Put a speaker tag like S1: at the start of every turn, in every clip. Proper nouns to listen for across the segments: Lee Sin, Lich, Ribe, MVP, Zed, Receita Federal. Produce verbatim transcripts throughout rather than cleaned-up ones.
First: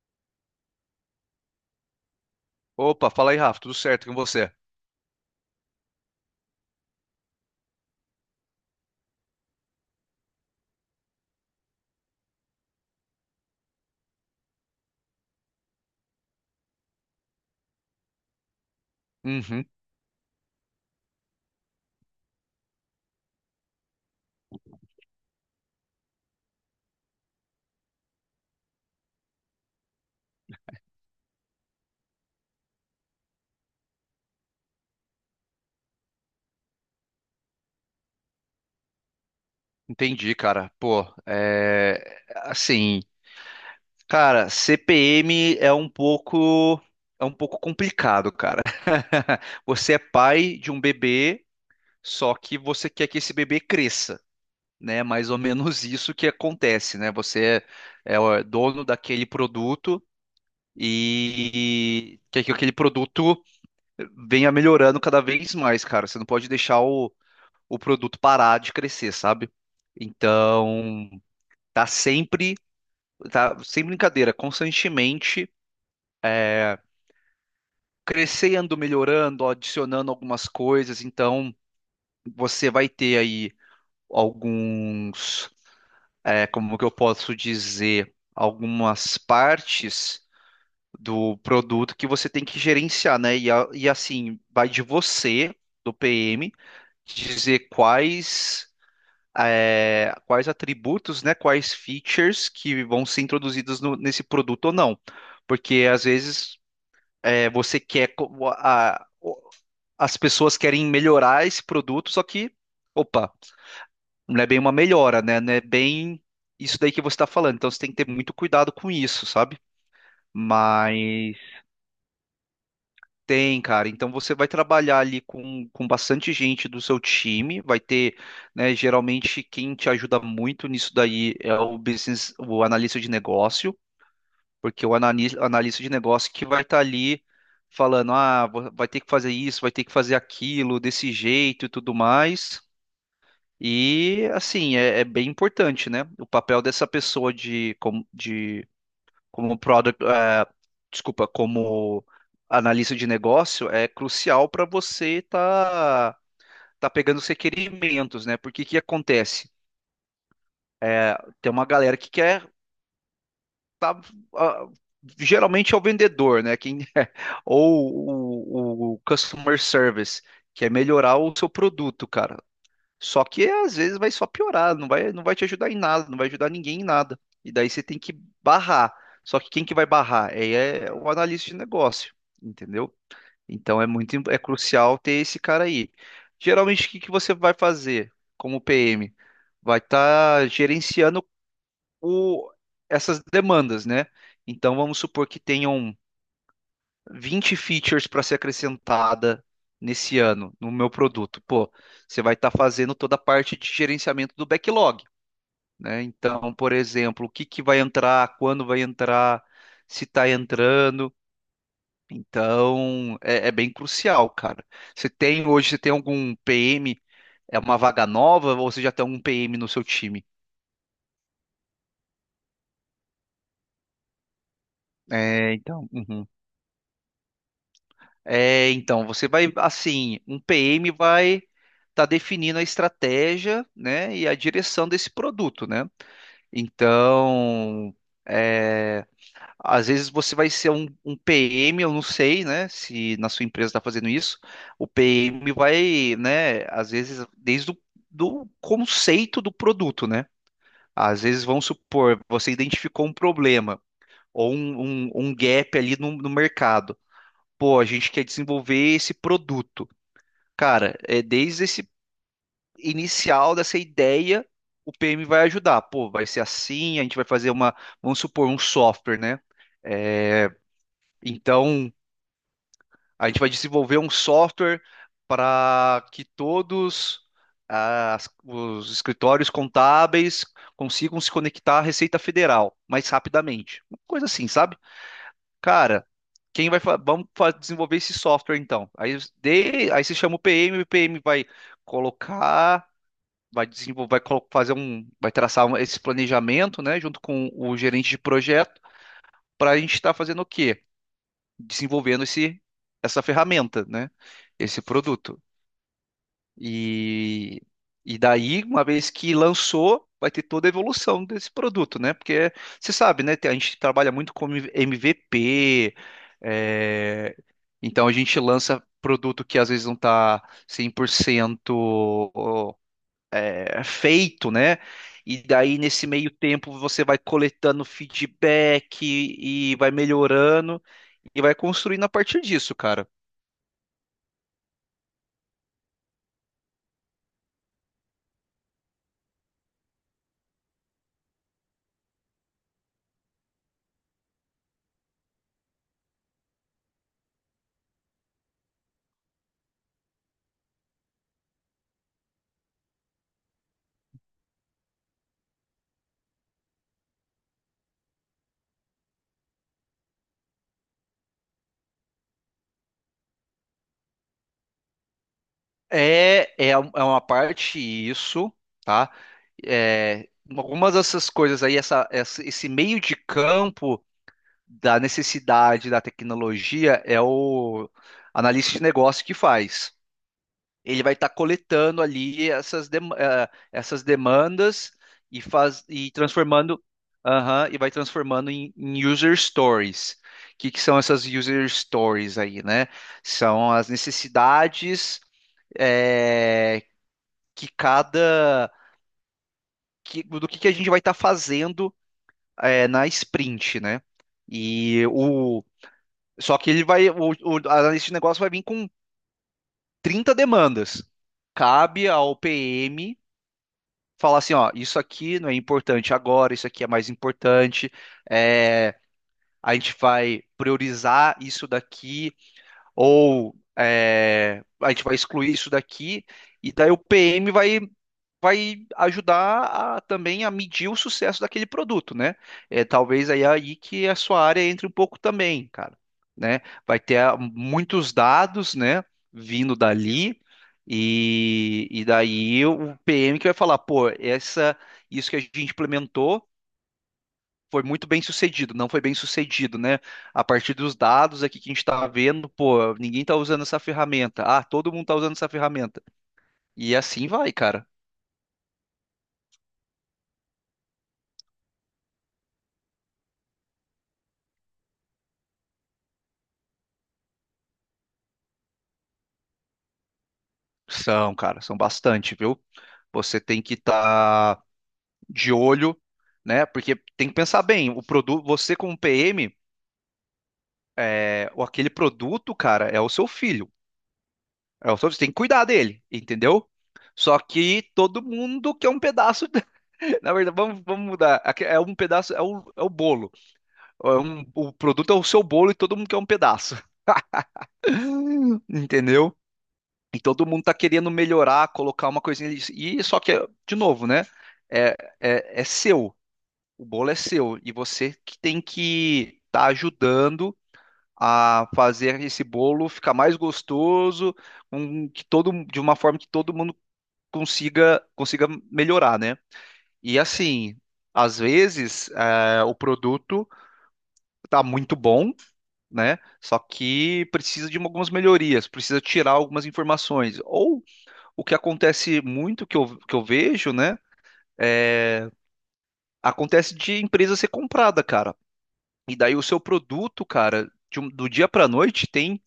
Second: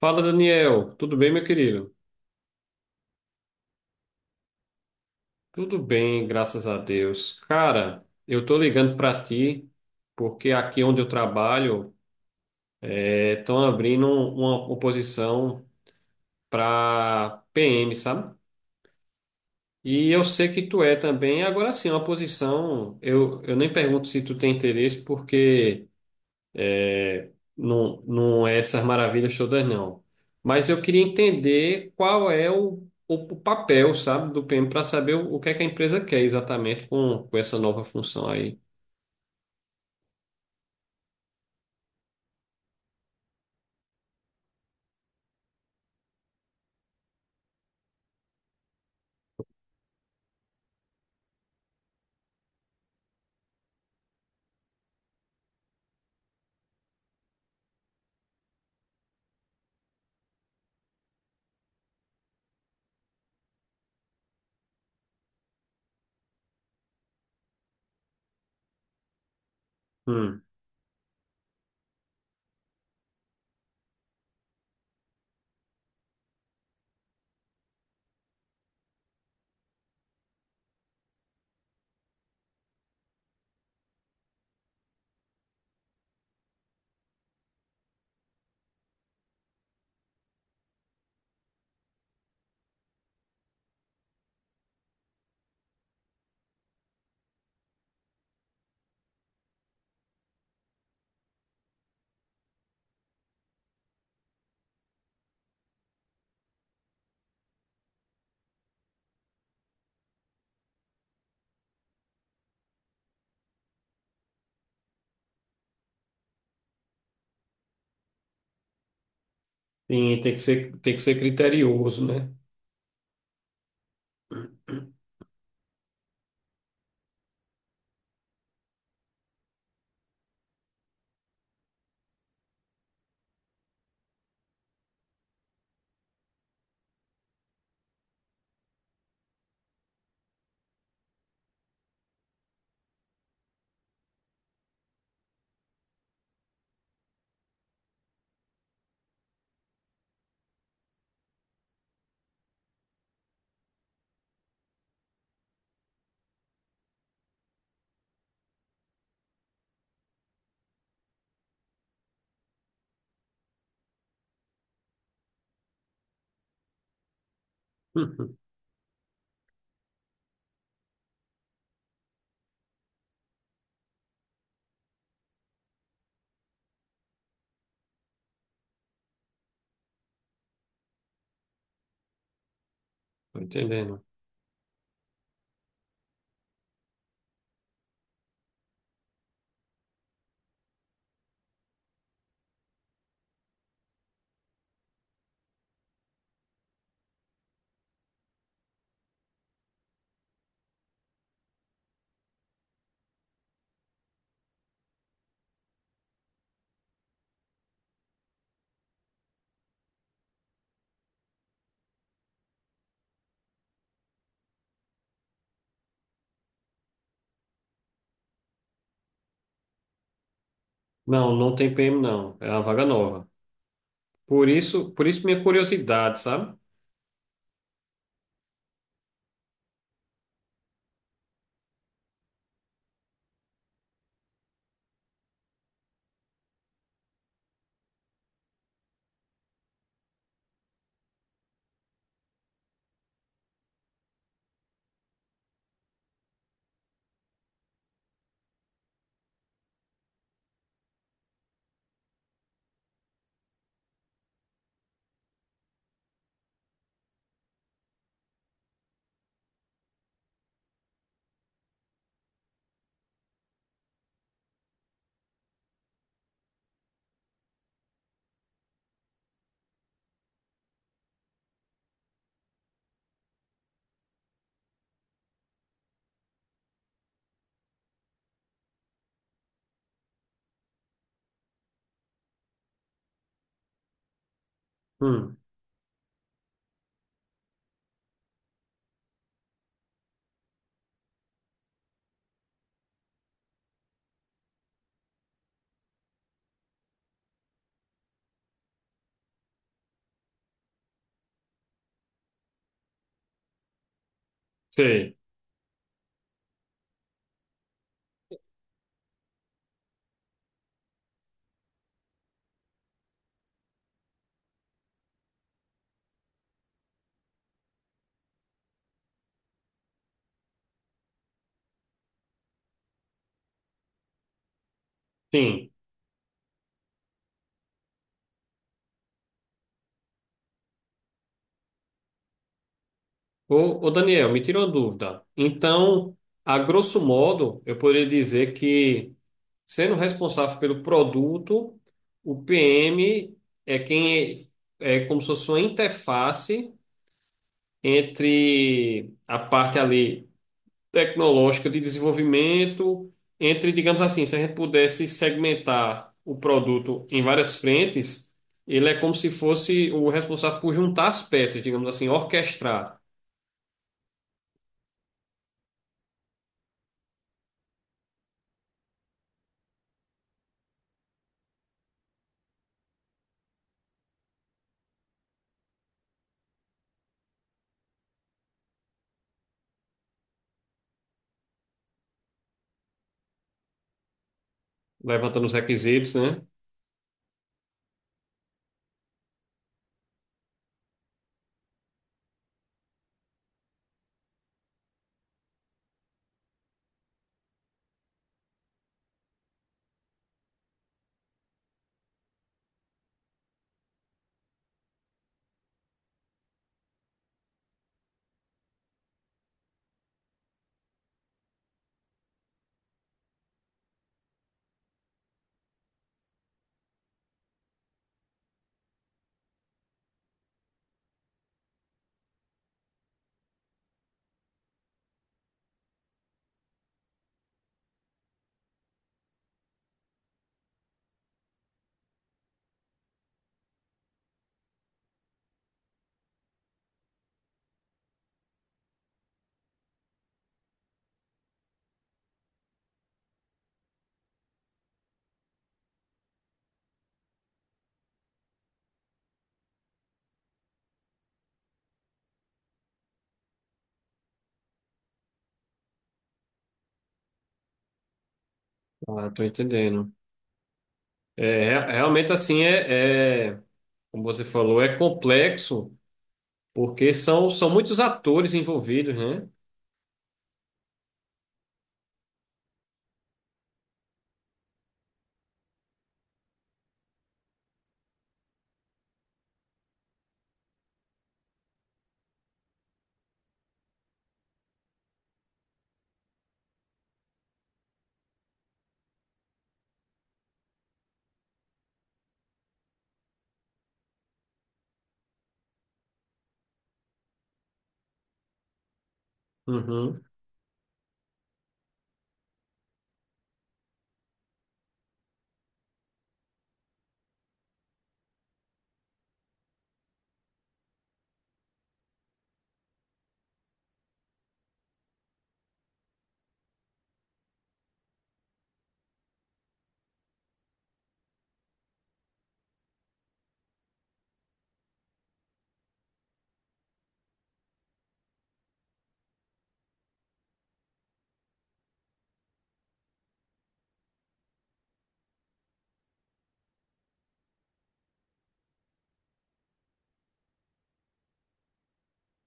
S1: Fala, Daniel. Tudo bem, meu querido?
S2: Opa, fala aí, Rafa, tudo certo com você?
S1: Tudo bem, graças a Deus. Cara, eu tô ligando pra ti porque aqui onde eu trabalho estão abrindo uma oposição pra P M, sabe?
S2: Uhum,
S1: E eu sei que tu é também. Agora sim, uma posição, eu, eu nem pergunto se tu tem interesse porque não, não é essas maravilhas todas, não. Mas eu queria entender qual é o, o, o papel, sabe, do P M para saber o, o que é que a empresa quer exatamente com, com essa nova função aí.
S2: entendi, cara. Pô, é assim, cara, C P M é um pouco é um pouco complicado, cara. Você é pai de um bebê, só que você quer que esse bebê cresça, né? Mais ou menos isso que acontece, né? Você é, é o é dono daquele produto e quer que aquele produto venha melhorando cada vez mais, cara. Você não pode deixar o o produto parar de crescer, sabe?
S1: Hum.
S2: Então, tá sempre, tá sem brincadeira, constantemente é, crescendo, melhorando, adicionando algumas coisas. Então, você vai ter aí alguns, é, como que eu posso dizer, algumas partes do produto que você tem que gerenciar, né? E, a- e assim, vai de você, do P M, dizer quais. É, quais atributos, né, quais features que vão ser introduzidos no- nesse produto ou não. Porque às vezes é, você quer, co- a- o- as pessoas querem melhorar esse produto, só que, opa, não é bem uma melhora, né? Não é bem isso daí que você está falando. Então você tem que ter muito cuidado com isso, sabe?
S1: Sim, tem que ser, tem que ser
S2: Mas
S1: criterioso, né?
S2: tem, cara. Então você vai trabalhar ali com, com bastante gente do seu time. Vai ter, né, geralmente quem te ajuda muito nisso daí é o business, o analista de negócio, porque o analis- analista de negócio que vai estar ali falando, ah, vo- vai ter que fazer isso, vai ter que fazer aquilo, desse jeito e tudo mais. E assim, é, é bem importante, né? O papel dessa pessoa de, como- de como product, eh, desculpa, como analista de negócio é crucial para você tá tá pegando os requerimentos, né? Porque que acontece? É, tem uma galera que quer tá, ah, geralmente é o vendedor, né? Quem ou
S1: Uhum.
S2: o, o customer service, que é melhorar o seu produto, cara. Só que às vezes vai só piorar, não vai, não vai te ajudar em nada, não vai ajudar ninguém em nada. E daí você tem que barrar. Só que quem que vai barrar? É, é o analista de negócio, entendeu?
S1: Tô
S2: Então é
S1: entendendo.
S2: muito, im- é crucial ter esse cara aí. Geralmente o que que você vai fazer como P M? Vai estar gerenciando o, essas demandas, né? Então vamos supor que tenham vinte features para ser acrescentada nesse ano no meu produto. Pô, você vai estar fazendo toda a parte de gerenciamento do backlog, né? Então, por exemplo, o que que vai entrar, quando vai entrar, se está entrando. Então, é, é bem crucial, cara. Você tem hoje, você tem algum P M? É uma vaga nova ou você já tem algum P M no seu time?
S1: Não, não tem P M, não. É uma vaga nova. Por isso, por isso minha
S2: É, então.
S1: curiosidade,
S2: Uhum.
S1: sabe?
S2: É, então, você vai, assim, um P M vai estar definindo a estratégia, né, e a direção desse produto, né? Então, é, às vezes você vai ser um, um P M, eu não sei, né, se na sua empresa está fazendo isso, o P M vai, né, às vezes, desde o do conceito do produto, né? Às vezes, vamos supor, você identificou um problema ou um, um- um gap ali no no mercado. Pô, a gente quer desenvolver esse produto. Cara, é desde esse inicial dessa ideia, o P M vai ajudar. Pô, vai ser assim, a gente vai fazer uma, vamos supor, um software, né? É, então, a gente vai desenvolver um software para que todos as- os escritórios contábeis consigam se conectar à Receita Federal mais rapidamente. Uma coisa assim, sabe?
S1: Hum.
S2: Cara, quem vai fa- vamos fa- desenvolver esse software então? Aí, de- aí você chama o P M, o P M vai colocar vai desenvolver, vai colo- fazer um, vai traçar um- esse planejamento, né, junto com o gerente de projeto, para a gente estar fazendo o quê? Desenvolvendo esse, essa ferramenta, né, esse
S1: Sei.
S2: produto. E, e daí, uma vez que lançou, vai ter toda a evolução desse produto, né, porque você sabe, né, tem- a gente trabalha muito com M V P, é, então a gente lança produto que às vezes não está cem por cento é, feito, né? E
S1: Sim.
S2: daí, nesse meio tempo, você vai coletando feedback e vai melhorando e vai construindo a partir disso, cara.
S1: Ô, ô Daniel, me tira uma dúvida. Então, a grosso modo, eu poderia dizer que, sendo responsável pelo produto, o P M é quem é, é como se fosse uma interface entre a parte ali tecnológica de desenvolvimento, entre, digamos assim, se a gente pudesse segmentar o produto em várias frentes, ele é como se fosse o responsável por juntar as peças, digamos assim, orquestrar,
S2: É, é, um- é uma parte isso, tá? É, algumas dessas coisas aí, essa, essa- esse meio de campo da necessidade da tecnologia é o analista de negócio que faz. Ele vai estar coletando ali essas, dem- eh, essas demandas e
S1: levantando os
S2: faz e
S1: requisitos, né?
S2: transformando aham, e vai transformando em, em user stories. O que, que são essas user stories aí, né? São as necessidades eh, que cada que, do que, que a gente vai estar fazendo eh, na sprint, né? E o Só que ele vai o, o analista de negócio vai vir com trinta demandas. Cabe ao P M falar assim, ó, isso aqui não é importante agora, isso aqui é mais importante, é, a gente vai priorizar isso daqui, ou é, a gente vai excluir isso daqui, e daí o P M vai vai ajudar a- também a medir o sucesso daquele produto, né? É talvez aí, é aí que a sua área entre um pouco também, cara, né? Vai ter ah, muitos dados, né, vindo dali e, e daí o P M que vai falar, pô, essa isso que a gente implementou foi muito bem sucedido, não foi bem sucedido, né? A partir dos dados aqui que a gente está vendo, pô, ninguém está usando essa ferramenta. Ah, todo mundo está usando essa ferramenta. E assim vai, cara.
S1: Ah, tô entendendo. É, rea- realmente assim é, é, como você falou, é complexo. Porque são, são muitos atores envolvidos, né?
S2: São, cara, são bastante, viu? Você tem que estar de olho, né? Porque tem que pensar bem, o produto, você como P M, é, o- aquele produto, cara, é o seu filho. É o seu, você tem que cuidar dele, entendeu? Só que todo mundo quer um pedaço. Na verdade, vamos, vamos mudar. Aqui é um pedaço, é o, é o bolo. É um- o produto é o seu bolo e todo mundo quer um pedaço. Entendeu? E
S1: Uhum.
S2: todo mundo tá querendo melhorar, colocar uma coisinha ali. E só que, de novo, né? É, é, é seu. O bolo é seu e você que tem que estar ajudando a fazer esse bolo ficar mais gostoso, um, que todo, de uma forma que todo mundo consiga consiga melhorar, né? E assim, às vezes eh, o produto tá muito bom, né? Só que precisa de algumas melhorias, precisa tirar algumas informações. Ou o que acontece muito que eu, que eu vejo, né? É, acontece de empresa ser comprada, cara. E daí o seu produto, cara, de um- do dia para noite tem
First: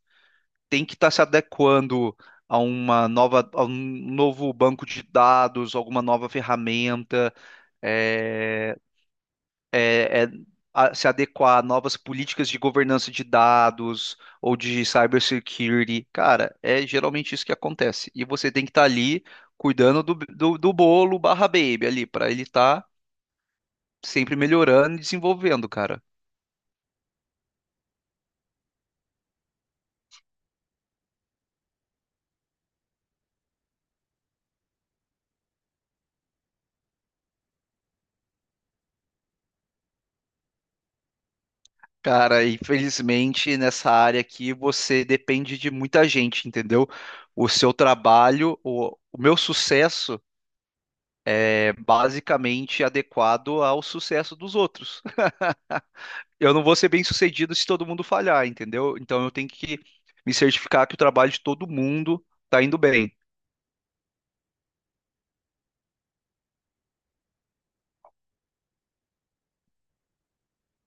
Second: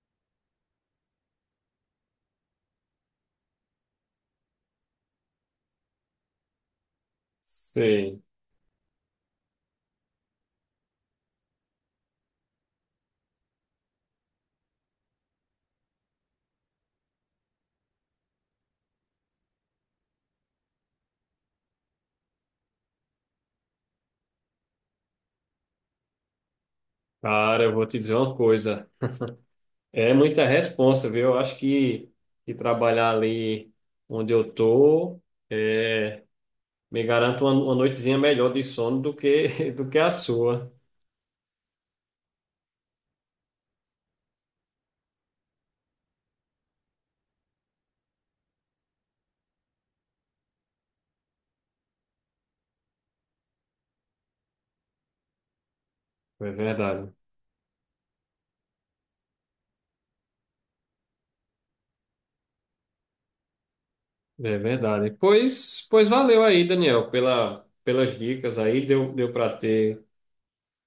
S2: tem que estar se adequando a uma nova, a um novo banco de dados, alguma nova ferramenta,
S1: Sei.
S2: é, é- é a- se adequar a novas políticas de governança de dados ou de cybersecurity. Cara, é geralmente isso que acontece. E você tem que estar ali cuidando do, do, do bolo barra baby ali, para ele estar sempre melhorando e desenvolvendo, cara.
S1: Cara, eu vou te dizer uma coisa. É muita responsa, viu? Eu acho que, que trabalhar ali onde eu tô é, me garante uma, uma noitezinha melhor de sono do que, do que a sua.
S2: Cara, infelizmente nessa área aqui você depende de muita gente, entendeu? O seu trabalho, o, o meu sucesso é basicamente adequado ao sucesso dos outros.
S1: É
S2: Eu não vou ser bem
S1: verdade.
S2: sucedido se todo mundo falhar, entendeu? Então eu tenho que me certificar que o trabalho de todo mundo tá indo bem.
S1: É verdade. Pois, pois valeu aí, Daniel, pela, pelas dicas aí. Deu, deu para ter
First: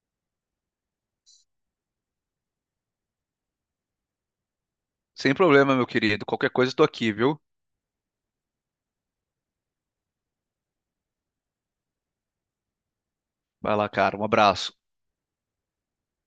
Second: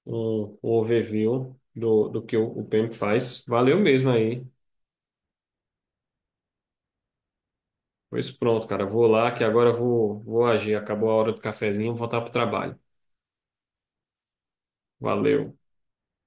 S1: um, um overview do, do que o, o P E M faz. Valeu mesmo aí.
S2: Sem problema, meu querido. Qualquer coisa eu tô aqui, viu?
S1: Pois pronto, cara. Vou lá que agora eu vou, vou agir. Acabou a hora do cafezinho, vou voltar pro trabalho.
S2: Vai lá, cara. Um abraço.
S1: Valeu.